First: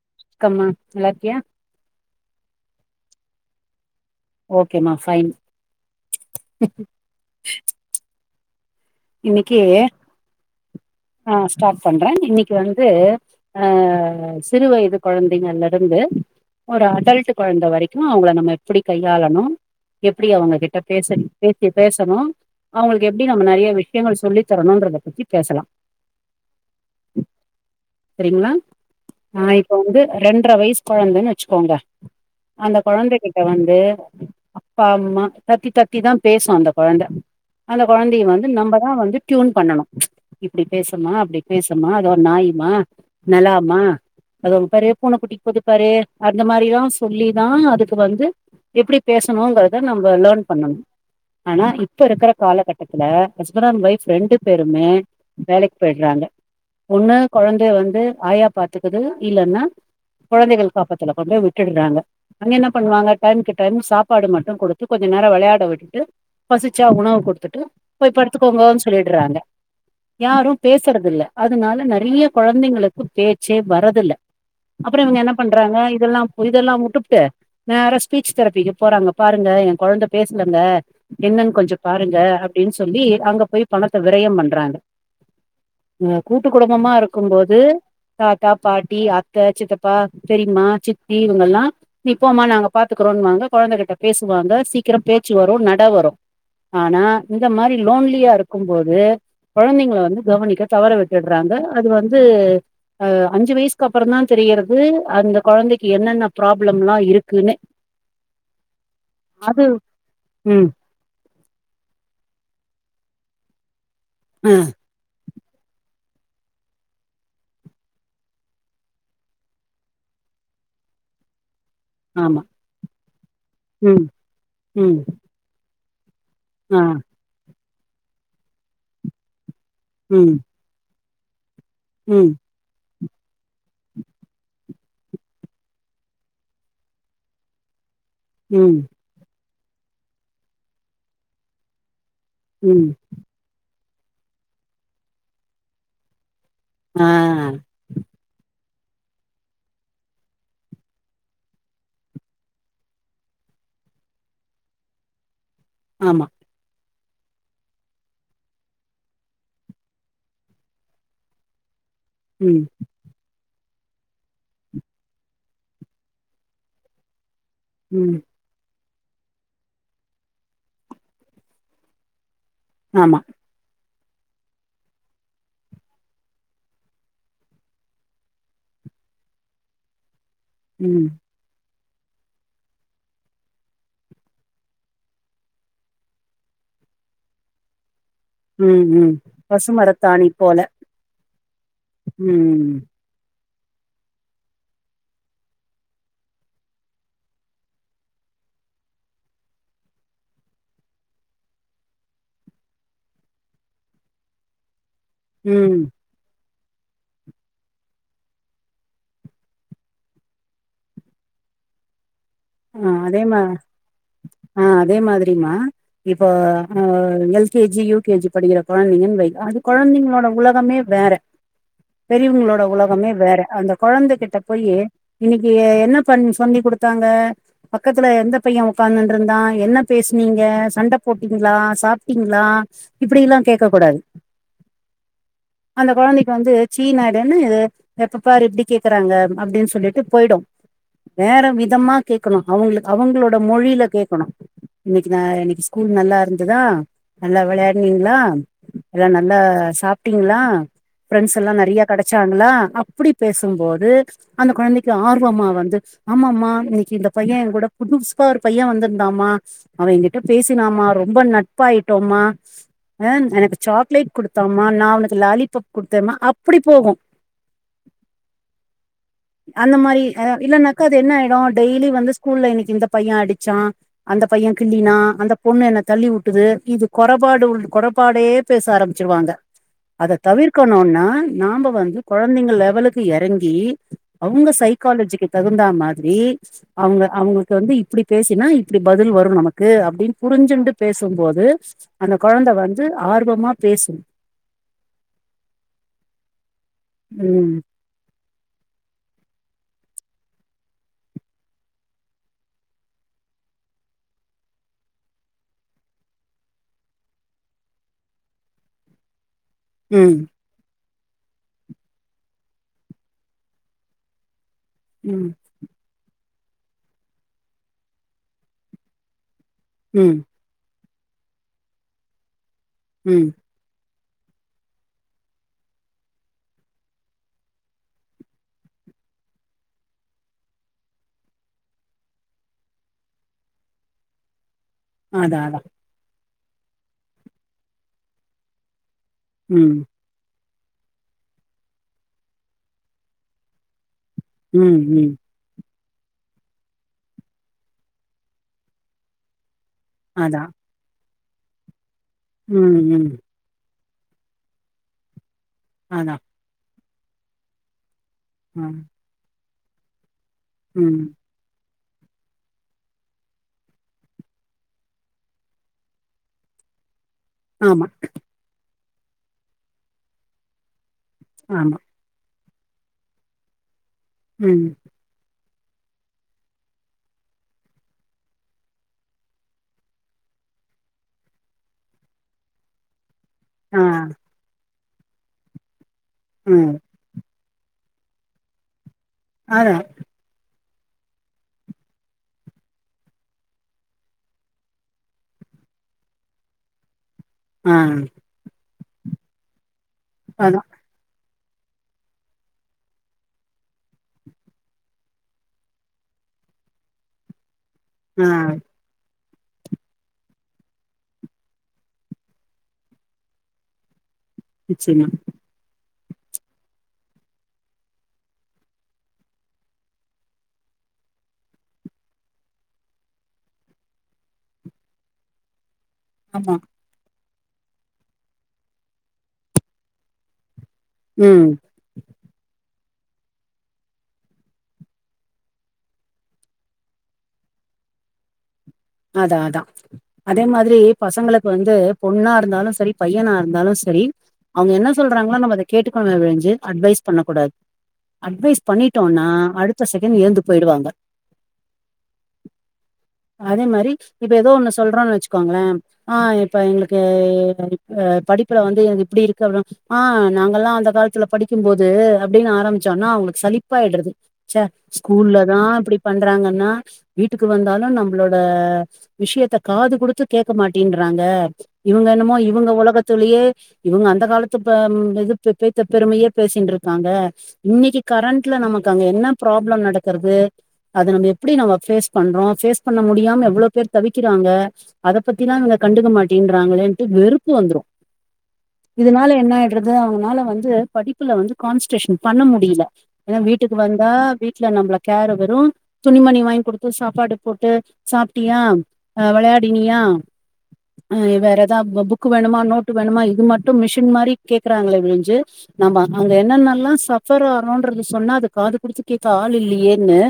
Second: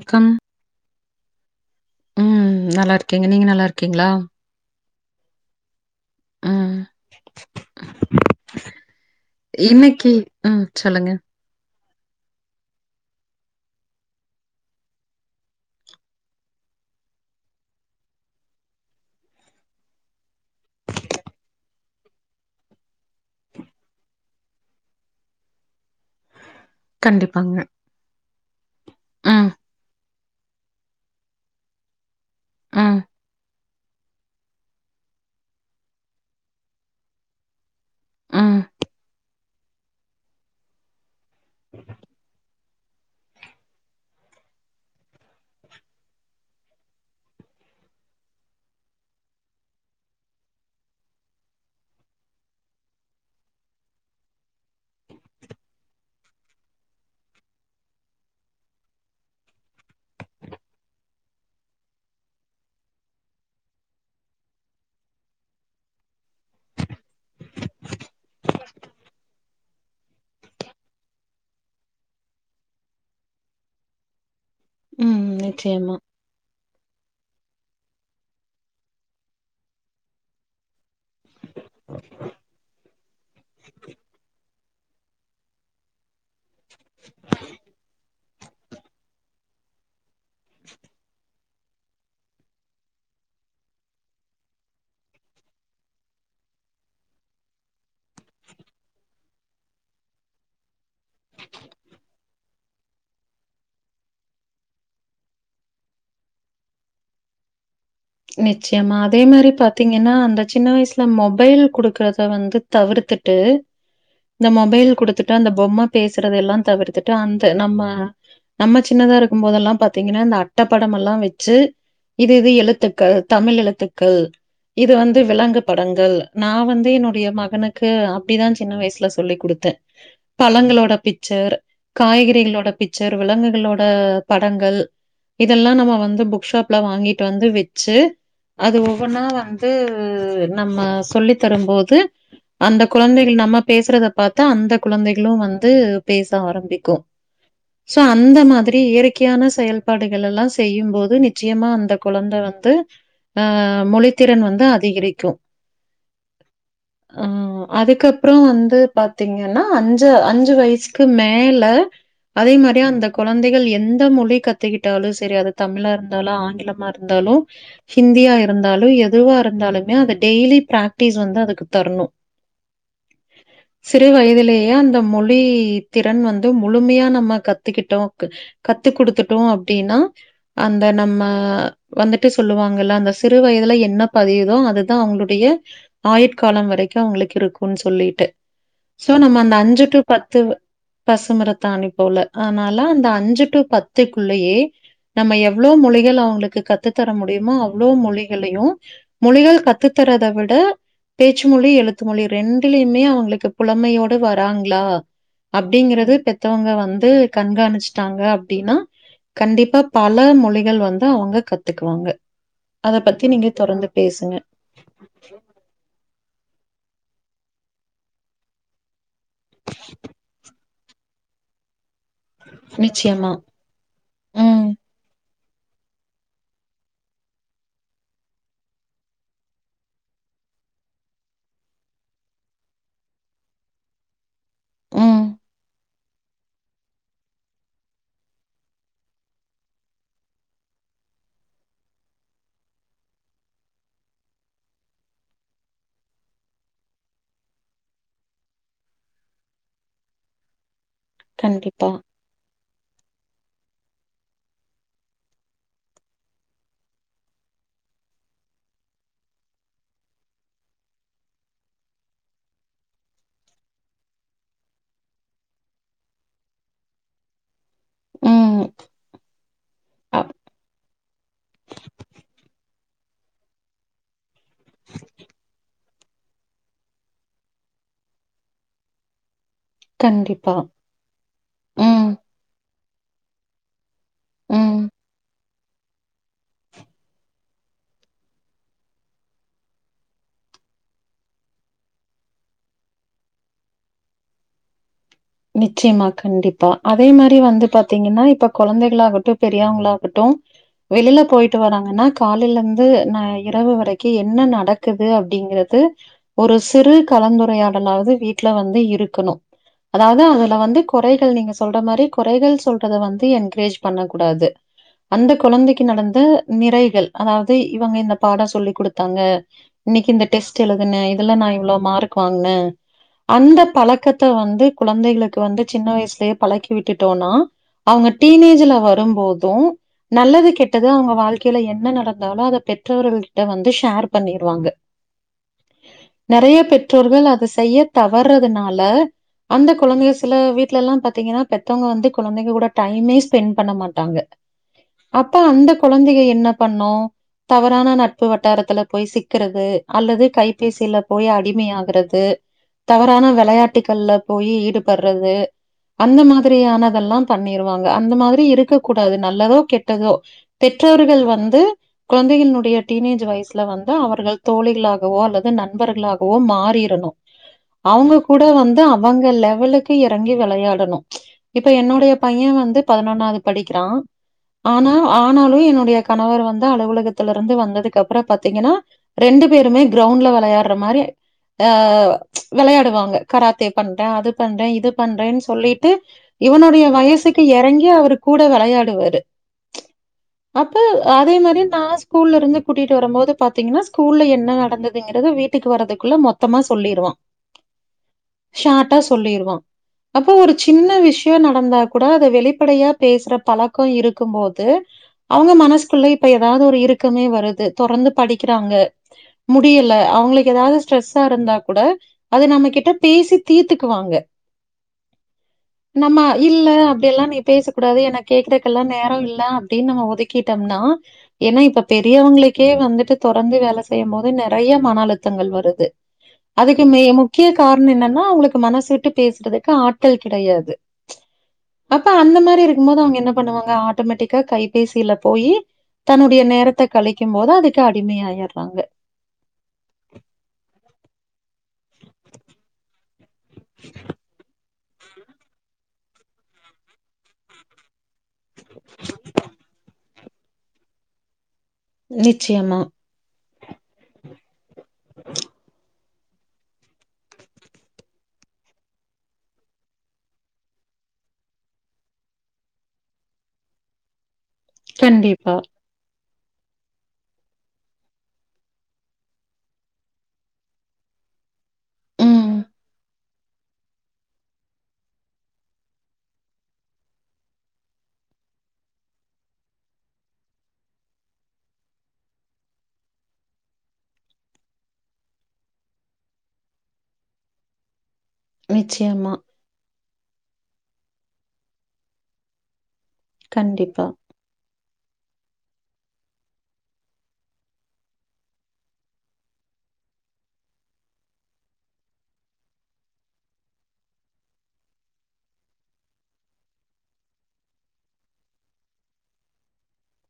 ல்கம் க்கம்மா நல்லாருக்கியா ம் நல்லாருக்கேங்க நீங்க நல்லாருக்கிங்ளா ஓகேமா ஃபைன் ம். இன்னைக்கு ம் சொல்லுங்க ஆ ஸ்டார்ட் பண்ற இன்னைக்கு வந்து அ சிறு வயது குழந்தைங்கள்ல இருந்து ஒரு அடல்ட்டு குழந்தை வரைக்கு அவங்ள நம்ம எப்படி கையாளணு எப்படி அவங்க கிட்ட பேச பேசி பேசணு அவங்களுக்கு எப்படி நம்ம நெறையா விஷயங்கள் சொல்லி தரணுன்றத பத்தி பேசலா கண்டிப்பாங்க சரிங்ளா ம், ஆ இப்ப வந்து ரெண்ட்ர வயசு கொழந்தன் வெச்சுக்கோங்க அந்த ம், கொழந்தைகிட்ட வந் து அப்பா அம்மா தக்கி தக்கிதா பேசு அந்த கொழந்த அந்த கொழந்தைய வந்து ம், நம்ப ட்யூன் பண்ணனு இப்படி பேசுமா அப்படி பேசுமா அது ஒரு நாய்மா நெலாமா அதோ அங்க பாரு பூன குட்டி போகுது பாரு அந்த மாரி எல்லா சொல்லிதா அதுக்கு வந்து எப்படி பேசணுங்கிறத நம்ம லேர்ன் பண்ணணு ஆனா இப்ப இருக்கிற காலகட்டத்துல ஹஸ்பண்ட் அண்ட் ஒய்ஃப் ரெண்டு பேருமே வேலைக்கு போயிடுறாங்க ஒண்ணு கொழந்தைய வந்து ஆயா பாத்துக்குது இல்லன்னா குழந்தைகள் காப்பத்துல கொண்டு போய் விட்டுர்றாங்க அங்க என்ன பண்ணுவாங்க டைமுக்கு டைம் சாப்பாடு மட்டு குடுத்து கொஞ்ச நேர வெளையாட விட்டுட்டு பசிச்சா உணவு குடுத்துட்டு போய் படுத்துக்கோங்கோன் சொல்லிர்றாங்க யாரு பேசுறது இல்ல அதனால நெறைய கொழந்தைங்களுக்கு பேச்சே வர்றதில்ல அப்பற இவங்க ம். என்ன பண்றாங்க நிச்சயமா, இதெல்லாம் இதெல்லா உட்டுபுட்டு நேரா ஸ்பீச் தெரபிக்கு போறாங்க பாருங்க எ கொழந்த பேசுலங்க என்னன் கொஞ்ச பாருங்க அப்டின்னு சொல்லி அங்க போய் பணத்த விரயம் பண்றாங்க அ கூட்டு குடும்பமா இருக்கும்போது தாத்தா பாட்டி அத்த சித்தப்பா பெரிம்மா சித்தி இவங்கல்லா நீ போமா நாங்க பாத்துக்றோன் வாங்க கொழந்த கிட்ட பேசுவாங்க சீக்கர பேச்சு வரு நட வரு ஆனா இந்த மாரி லோன்லியா இருக்கும்போது கொழந்தைங்கள வந்து கவனிக்க தவற விட்டுடுறாங்க அது வந்து அ அஞ்சு வயசுக்கு அப்பறந்தா தெரியறது அந்த கொழந்தைக்கு என்னென்ன ப்ராப்ளம்லா இருக்குன்னு நிச்சியமா அதே மாரி அது பாத்திங்கன்னா அந்த சின்ன ம் வயசு ல மொபைல் குடுக்கறத வந்து தவிர்த்துட்டு இந்த ஆ மொபைல் குடுத்துட் டு அந்த பொம்ம பேசுறத எல்லா தவிர்த்துட்டு அந்த நம்ம நம்ம சின்னதா இருக்கும் போதெல்லா பாத்திங்கன்னா இந்த அட்டப்படமெல்லா வெச்சு இது ஆமா இது எழுத்துக்கள் தமிழ் ம் எழுத்துக்கள் இது ம் வந்து விலங்கு படங்கள் நா ஆ வந்து என்னுடைய மகனுக்கு அப்டிதா சின்ன வயசுல சொல்லி குடுத்த ம் பழங்களோட பிச்சர் ம் காய்கறிகளோட பிச் சர் விலங்குகளோட படங்கள் இதெல்லா நம்ம வந்து புக் ஷாப்ல வாங்கிட்டு வந்து வெ ச்சு அது ம் ஒவ்வொன்னா வந்து நம்ம சொல்லி தரும்போது அந்த ம் குழந்தைகள் நம்ம பேசுறத பாத்து அந்த குழந்தைகளு வந்து பேச ஆரம்பி ஆ சோ அந்த மாதிரி இயற்கையான செயல்பாடுகள் எல்லா செய்யும் போது நிச்சயமா அந்த கொழந்த வ த்து ஆ மொழித்திறன் வந்து அதிகரிக்கு ஆமா அதுக்கப்புறோ வந்து பாத்தீங்கன்னா அஞ்சு அஞ்சு வயசுக்கு மேல அதே ம் மாரி அந்த கெழந்தைகள் எந்த மொழி கத்துகிட்டாலு சரி அது தமிழா இருந்தாலு ஆங்கிலமா இருந்தாலு ம் ஹிந்தியா இருந்தாலு எதுவா இருந்தாலுமே அத டெய்லி பிராக்டிஸ் வந்து அதுக்கு தரணு ஆமா சிறு வயதிலேயே அந்த மொழி திறன் வந்து முழுமையா நம்ம கத்துக்கிட்டோக்கு கத்து குடுத்துடோ அப்டின்னா அந்த ம் நம்ம வந்து ட்டு சொல்லுவாங்கல்ல அந்த சிறுவயதில என்ன பதியிதோ அதுதா அவுங்களுடைய ஆயுட் காலம் வரைக்கு அவுங்களுக்கு இருக்கும்ன் சொல்லிட்டு ம் ம் சோ நம்ம அந்த அஞ்சு டூ பசுமரத்தாணி பத்து போல பசுமரத் தாணி போல ம் ஆனால அந்த அஞ்சு டூ பத் த்துக்குள்ளயே நம்ம எவ்ளோ மொழிகள் அவுங்களுக்கு கத் த்து தர முடியுமோ அவ்ளோ மொழிகளையு மொழிகள் கத்து தரதவிட பேச்சு மொழி எழுத்து மொழி ரெண்டுலியுமே அவுங்களுக்கு புலமையோட வர்ராங்களா ம் அப்டிங்கிறது பெத்தவங்க வந்து கண்காணிச்சிட்டாங்க அப்டின்னா கண்டிப்பா பல மொழிகள் வந்து அவுங்க கத்துக்குவாங்க ஆ அத அதே பத்தி மா நீங்க தொடர்ந்து பேசுங்க. ஆ அதே மாதிரிமா இப்போ அ எல் கேஜி யூ கேஜி படிக்கிற கெழந்தைங்கன் வை அது கெழந்தைங்களோட உலகமே வேற பெரியவங்களோட உலகமே நிச்சயமா. வேற அந்த கெழந்தகிட்ட போய் ம், இன்னிக்கு என்ன பண் சொன்னி குடுத்தாங்க பக்கத்துல எந்த பைய உக்காந்துன்ருந்தா என்ன பேசினீங்க சண்ட போட்டீங்களா சாப்பிட்டீங்களா இப்பிடி எல்லா கேட்க கூடாது ம் அந்த கெழந்தைக்கு வந்து சீன் ஆய்டு என்ன இது எப்ப பார் எப்டி கேக்குறாங்க அப்டின் சொல்லிட்டு போய்டு வேற விதமா கேக்கணு அவுங்களுக் அவுங்களோட மொழியில கேட்கணு இன்னிக்கு ந இன்னிக்கு ஸ்கூல் நல்லா இருந்ததா நல்லா விளையானீங்களா எல்லா நல்லா சாப்ட்டீங்களா ஃப்ரரென்ஸ் எல்லா நெறைய கண்டிப்பா. கடச் டாங்களா அப்டி பேசும்போது அந்த கொழந்தைக்கு ஆர்வமா வந்து ஆமாமா இன் கி இந்த பைய ஏ கூட புதுசுப்பா ஒரு பைய வந்திருந்தாமா அவ ஏ கிட்ட பேசினாமா ரொம்ப நட்பா ஆயிட்டோமா ஆ எனக்கு சாக்லேட் கொடுத்தாமா நா அவனுக்கு லாலிபாப் குடுத்தேமா அப்பிடி போகு ம். அந்த மாரி அ இல்லன்னாக்கா அது என்ன ஆயிடு டெய்லி வந்து ஸ்கூல்ல இன்னிக்கு இந்த பைய அடிச்சா அந்த பைய கிள்ளினா அந்த பொண்ணு என்ன தள்ளிவுட்டது இது கொறபாடு உள் கொறபாடே பேச ஆரம்பிச்சிருவாங்க அத கண்டிப்பா. தவிர்க்கணுன்னா நாம வந்து ம், கொழந் ந்தைங்க லெவலுக்கு எறங்கி அவங்க ம். சைக்காலஜிக்கு தகுந்தா மாதிரி அவுங்க அவுங்களுக்கு வந்து இப்பிடி பேசினா இப்பிடி பதில் வரு நமக்கு அப்பிடின்னு புரிஞ்சுண்டு பேசும்போது அந்த கொழந்த வந்து ஆர்வமா பேசும் நிச்சயமா கண்டிப்பா அதே மாரி ம் வந்து பாத் த்தீங்கன்னா இப்ப கொழந்தைகளாகட்டு பெரியவங்களாகட்டு வெளியில போயிட்டு வராங்கன்னா காலையிலந்து ந இரவு வரக்கி என்ன நடக்குது அப்பிடிங்கறது ஒரு சிறு கலந்துரையாடலாவது வீட்ல வந்து இருக்கணு அதாவது ம் அதுல வந்து குறைகள் நீங்க சொல்ற மாரி குறைகள் சொல்றத வந்து என்கரேஜ் பண்ண கூடாது ம் அந்தக் கொழந்தைக்கு நடந்த நிறைகள் அதாவது இவுங்க இந்த பாடம் சொல்லிக் குடுத்தாங்க இன்னைக்கு ம் இந்த டெஸ்ட் எழுதுனே இதுல நா இவ்ளோ மார்க் வாங்குனே ம் இந்தப் பழக்கத்த வந்து குழந்தைகளுக்கு வந்து சின்ன வயசுலேயே பழக்கி விட்டுட்டோம்னா அவுங்க டீனேஜ்ல வரும்போது நல்லது கெட்டது அவுங்க வாழ்க்கைல என்ன நடந்தாலு அத பெற்றவர்கள்கிட்ட வந்து ஷேர் பண்ணிருவாங்க அதா அதா நெறைய பெற்றோர்கள் அத செய்ய தவறதுனால அந்த ம் குழந்தைய சில வீட்லல்லா பாத்தீங்கன்னா பெத்தவங்க வந்து குழந்தைங்க கூட டைமே ஸ்பெண்ட் பண்ண மாட்டாங்க ம் ம் அப்ப அந்த குழந்தைக என்ன பண்ணு தவறான நட்பு வட்டாரத்துல போய் சிக்குறது அல்லது அதா கைபேசில போய் அடிமையாகுறது ம் ம் தவறான வெளையாட்டுகள்ல போயி ஈடுபடுறது அதா அந்த மாதிரியானதெல்லா பண்ணிருவாங்க அந்த மாதிரி ஆ இருக்கக்கூ டாது நல்லதோ கெட்டதோ ம் பெற்றவர்கள் வந்து குழந்தைகளுடைய டீனேஜ் வயசுல வந்து அவர்கள் தோழிகளாகவோ அல்லது நண்பர்களாகவோ மாறிரணு ஆமா அவுங்க கூட வந்து அவுங்க லெவலுக்கு எறங்கி வெளையாடணு இப்ப ஆமா என்னுடைய பையே வந்து பதினொன்னாவது படிக்கிறா ம் ஆனா ஆனாலு என்னுடைய கணவர் வந்து அலுவலகத்துலருந்து வந்ததுக்கப்றோ பாத்தீங்கன்னா ரெண்டு பேருமே கிரௌண்ட்ல வெளையாடுற மாரி ஆ வெளையாடுவாங்க கராத்தே ஆ பண்றே அது பண்றே இது பண்றேன்னு சொல்லிட்டு ம் இவனுடைய வயசுக் க்கு எறங்கி அவரு கூட வெளையாடுவாரு ஆ யா அப்ப அதே மாரி நா ஸ்கூல்லருந்து கூட்டிட்டு வரும்போது பாத்தீங்கன்னா ஸ்கூல்ல என்ன நடந்ததுங்கறது வீட் டுக்கு வரதுக்குள்ள மொத்தமா சொல்லிருவா அ ஷார்டா சொல்லிருவா அப்போ ஒரு அதா சின்ன விஷ் யோ நடந்தா கூட அத வெளிப்படையா பேசுற பழக்கோ இருக்கும்போது அவுங்க மனசுக்குள்ள இப்ப எதாவது ஒரு இருக்கமே வருது தொடர்ந்து ஆ படிக்கிறாங்க முடியல அவுங்களுக்கு ஏதாது ஸ்ட்ரெஸ்ஸாருந்தா கூட அத நம்ம கிட்ட பேசி தீ்த்துக்குவாங்க நிச்சயமா நம்ம இல்ல அப்டியெல்லா நீ பேச கூடாது என கேக்குறக்கெல்லா நேரோ இல்ல அப்டின்னு நம்ம ஒதுக்கிட்டோம்னா ஏன்னா இப்ப பெரியவங்களுக்கே வந்துட்டு தொடந்து வேல செய்யு போது நெறய மன அழுத்தங்கள் வருது ஆமா அதுக்கு மே முக்கிய காரணோ என்னன்னா அவுங்களுக்கு மனசு விட்டு பேசுறதுக்கு ஆட்கள் கெடையாது ம் அப்ப அந்த மாரிருக்கு போது அவுங்க என்ன பண்ணுவாங்க ஆட்டோமேட்டிக்கா கைபேசில போயி தன்னுடைய நேரத்த கழிக்கும் போது அதுக்கு அடிமையாயிடுறாங்க அதா அதா அதே மாதிரி பசங்களுக்கு வந்து பொண்ணாருந்தாலு சரி பையனாருந் தாலு சரி அவுங்க என்ன சொல்றாங்களோ நம்ம அத கேட்டுக்கணுமே ஒழிஞ்சு அட்வைஸ் பண்ணக் கூடாது அட்வைஸ் பண்ணிட்டோனா அடுத்த செகண்ட் எழுந்து போயிடுவாங்க நிச்சயமா அதே மாரி இப்ப ஏதோ ஒண்ணு சொல்றோன்னு வச்சுக்கோங்ளே ஆ இப்ப எங்ளுக்கு அ படிப்புல வந்து எனக்கு எப்புடி இருக்கற்தா ஆ நாங்களா அந்த காலத்துல படிக்கும்போது அப்டின் ஆரம்பிச்சோனா அவுங்ளுக்கு சழிப்பாாய்டுறுது ச்ச கண்டிப்பா. ஸ்கூலதா இப்டி பண்றாங்கனா வீட்டுக்கு வந்தாலு நம் நம்ளோட விஷ்யத்த காது குடுத்து கேக்க மாட்டேன்ட்றாங்க இவுங்க என்னமோ ம். இவுங்க ஒலகத்துலயே இவுங்க அந்த காலத்து ப ம் இது பேத்த பெருமையே பேசின்ட்ருக்காங்க இன்னைக்கு கரண்ட்ல நமக்கு அங்க என்ன பிராப்ளம் நடக்கறது அத நம்ம எப்டி நம்ம பேஸ் பண்றோ பேஸ் பண்ண முடியாம எவ்ளோ பேர் தவிக்கிறாங்க அதப்பத்திலா இவ்ங்க கண்டுக்க மாட்டேன்ட்றாங்களேன்ட்டு வெறுப்பு வந்துரு இதுனால நிச்சயமா. என்ன ஆய்டுறுது அவனால வந்து படிப்புல வந்து கான்ஸ்ட்ரேஷன் பண்ண முடில ஏனா வீட்டுக்கு கண்டிப்பா, வந்தா வீட்ல நம்ள கேர வெறு துணிமணி வாய்ங்க்குடுத்து சாப்பாடு போட்டு சாப்ட்டியா அ வெளையாடினியா அ வேற எதா பொ புக் வேணுமா நோட்டு வேணுமா இது மட்டு மிஷின் மாரி கேக்குறாங்களே ஒழிஞ்சு ஆமா அங்க என்னன்னல்லா சஃபர் ஆறோன்றது சொன்னா அது காது குடுத்து கேக்க ஆள் இல்லையேன்னு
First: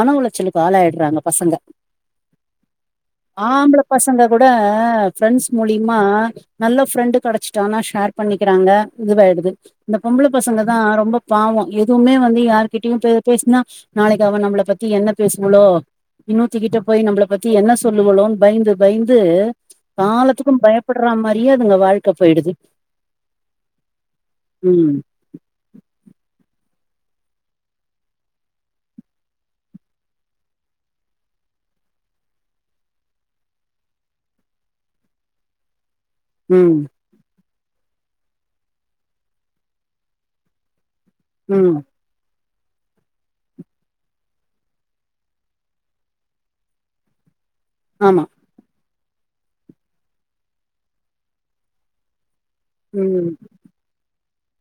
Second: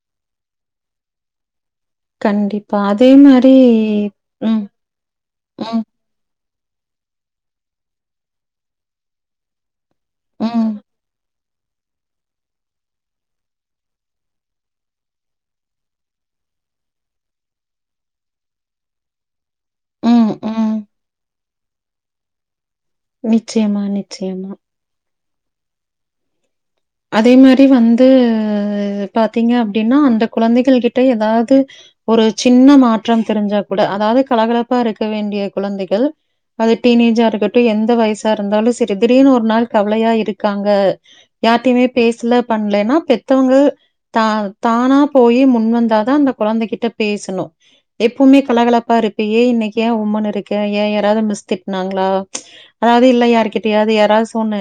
மன ஒளச்சலுக்கு ஆளாய்டுறாங்க பசங்க கண்டிப் பா அதே மா ஆம்பள பசங்க கூட ஃபிரெண்ஸ் ம், மூலிமா நல்ல ஃபிரெண்டு கெடச்சிட்டாங்கனா ஷேர் பண்ணிக்கிறாங்க இதுவாய்டுது இந்த பொம்பள ம், பசங்கதா ரொம்ப பாவோ எதுவுமே வந்து யார்கிட்டயு பே பேசுனா நாளைக்கு அவ நம்மள பத்தி என்ன பேசுங்களோ இன்னொர்த்திக்கிட்ட போய் நம்மள பத்தி என்ன சொல்லுங்குளோன் பய்ந்து பய்ந்து ம், காலத்துக்கு ம். பயப்புட்ற மாரியே அதுங்க வாழ்க்க போய்டுது நிச்சயமா நிச்சயமா ம் அதே மாரி வந்து பாத்தீங்க அப்டினா அந்த குழந்தைகள்கிட்ட எதாது ஒரு சின்ன மாற்றம் தெரிஞ்சா கூட அதாவ்து கலகலப்பா இருக்க வேண்டிய குழந்தைகள் அது ம் டீனேஜா இருக்கட்டு எந்த வயசா இருந்தாலு சரி திடீர்னு ஒரு நாள் கவ்லையா இருக்காங்க ம் யார்ட்டயுமே பேசுல பண்லனா பெத்தவுங்க தா தானா போயி முன் வந்தாதா அந்த குழந்தை கிட்ட பேசணு ஆமா எப்பவ்மே கலகலப்பா இருப்பியே இன்னைக்கு ஏன் உம்முன் இருக்க ஏன் யாராவ்து மிஸ் திட்னாங்ளா அதாவ்து இல்ல ம் யார்கிட்டயாவ்து யாராது சொன்னு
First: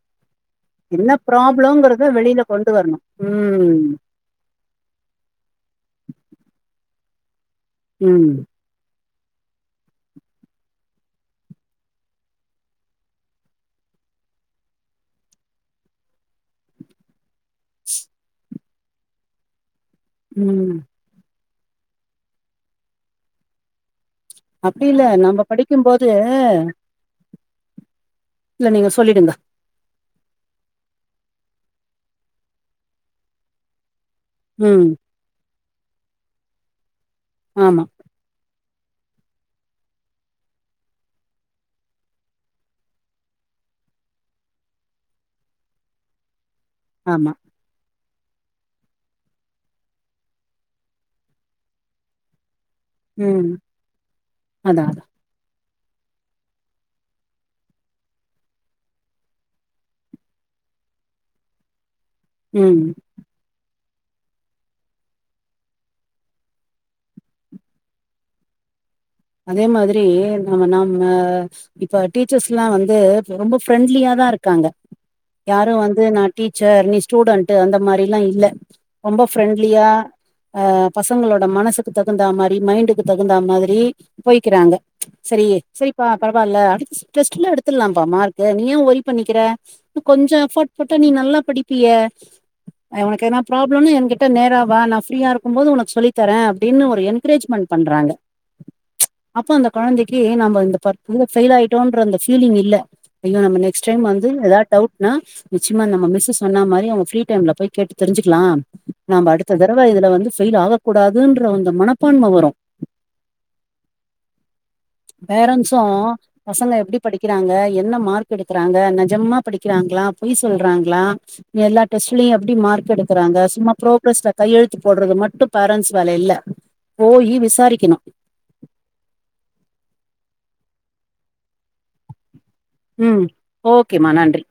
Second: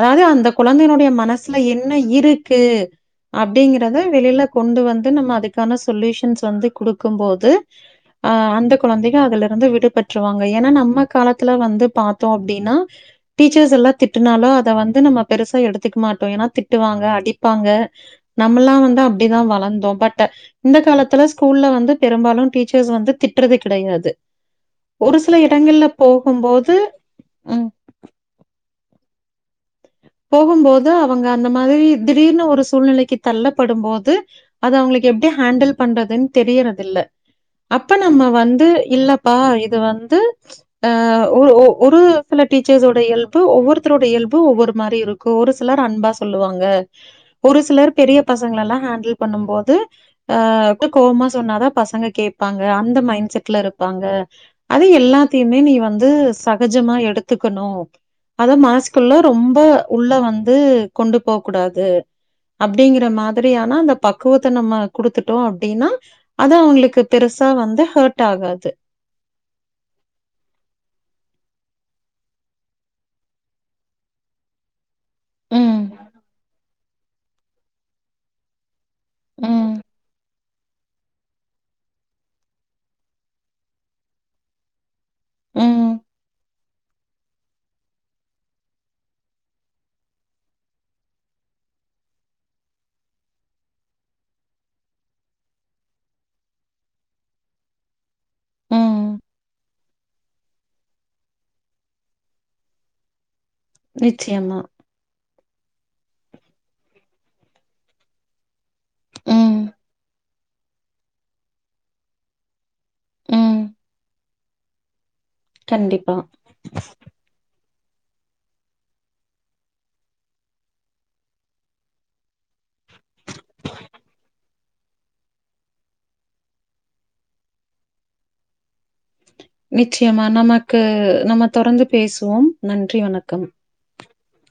அதாவ்து அந்த குழந்தைனுடைய என்ன ம மனசுல என்ன ப்ராப்ளம்ங்கறத வெளியில இருக்கு கொண்டு வரணு ம் அப்டிங்கிறத வெளில கொண்டு வந்து நம்ம அதுக்கான சொல்யூஷன்ஸ் வந்து குடுக்கும்போது ஆ ம் அந்த கொழந்தைக அதுல இருந்து விடுபற்றுவாங்க ஏனா நம்ம காலத்துல வந்து பாத்தோ அப்டினா டீச்சர்ஸ் எல்லா திட்டுனாலு அத வந்து நம்ம பெருசா எடுத் துக் மாட்டோ ஏனா திட்டுவாங்க அடிப்பாங்க நம்மளா வந்து அப்டிதா வளந்தோ பட் ட ம் இந்த காலத்துல ஸ்கூல்ல வந்து பெரும்பாலு டீச்சர்ஸ் வந்து திட்றது கெடையாது அப்டி இல்ல ஒரு சில நம்ம இடங்கள்ல படிக்கும்போது போகும்போது ம் இல்ல நீங்க சொல்லிடுங்க போகும்போது அவுங்க அந்த மாதிரி திடீர்னு ஒரு சூழ்நிலைக்கு தள்ளப்படும் போது அது ம் அவுங்குளுக்கு எப் டி ஹேண்டில் பண்றதுன் தெரியறதில்ல ஆமா அப்ப நம்ம வந்து இல்லப்பா இது வந்து அ ஒ ஒரு சில டீச்சர்ஸோட இயல்பு ஒவ்வொருத்தரோட இயல்பு ஒவ்வொரு மாரி இருக்கு ஒரு சிலர் அன்பா சொல்லுவாங்க ஆமா ஒரு சிலர் பெரிய பசங்கலலா ஹாண்டில் பண்ணம் போது ஆ கோவமா சொன்னாதா பசங்க கேப் பாங்க அந்த மைண்ட் ம் செட்ல இருப்பாங்க அதா அது அதா எல்லா த்தியுமே நீ வந்து சகஜமா எடுத்துக்கனு அத மனசுக்குள்ள ரொம் ப உள்ள வந்து கொண்டு போ கூடாது ம் அப்டிங்ற மா திரியான அந்த பக்குவத்த நம்ம குடுத்துட்டோ அப்டின்னா அத அவுங்ளுக்கு பெருசா வந்து ஹர்ட் ஆகாது அதே மாதிரி நம்ம நாம்ம இப்ப டீச்சர்ஸ்லா வந்து ரொம்ப ஃப்ரெண்ட்லியா தா இருக்காங்க யாரு வந்து ம், நா டீச்சர் நீ ஸ்டூடண்ட்டு அந்த மாரிலா இல்ல ரொம்ப ம், ஃப்ரெண்ட்லியா அ பசங்களோட மனசுக்கு தகுந்தா மாரி மைண்டுக்கு தகுந்தா மாதிரி போய்க்குறாங்க சரி ம், சரிப்பா பரவா இல்ல அடு ஸ் டெஸ்ட்ல எடுத்தரலா பா மார்க்கு நீ எ ஓரி பண்ணிக்குற இன்னு கொஞ்சோ எஃபோர்ட் போட்டா நீ நல்லா படிப்பியே அ உனக்கு எதுனா ப்ராப்ளோனா என்கிட்ட நேரா வா நா ஃப்ரீயா இருக்கு போது உனக்கு சொல்லி தரே அப்டின்னு ஒரு என்கரேஜ்மெண்ட் பண்றாங்க ம். அப்ப அந்த கொழந்தைக்கி நம்ம இந்த ப இதுல ஃபெயில் ஆயிட்டோன்ற அந்த ஃபீலிங் இல்ல ஐயோ நம்ம நே நெக்ஸ்ட் டைம் வந்து ஏதா நிச்சயமா. டவுட்னா நிச்சியமா நம்ம மிஸ்ஸு சொன்ன மாரி அவங்க ஃப்ரீ டைம்ல போய் கேட்டு தெரிஞ்சிக்கலா நம்ப அடுத்த ம், தடவ இதுல வந்து ஃபேயில் ஆக கூடாதுன்ற அந்த மனப்பான்ம வரு ம். பேரண்ஸு கண்டிப்பா. பசங்க எப்டி படிக்குறாங்க என்ன மார்க் எடுக்குறாங்க நெஜமா படிக்குறாங்களா பொய் சொல்றாங்களா எல்லா டெஸ்ட்லயு எப்டி மார்க் எடுக்குறாங்க சும்மா ப்ரோக்ரஸ்ல கையெழுத்து போட்றது மட்டு பேரன்ட்ஸ் வேல இல்ல போயி விசாரிக்கணு நிச்சயமா நமக்கு நம்ம தொடர்ந்து பேசுவோ நன்றி வணக்கம் ஓகே மா நன்றி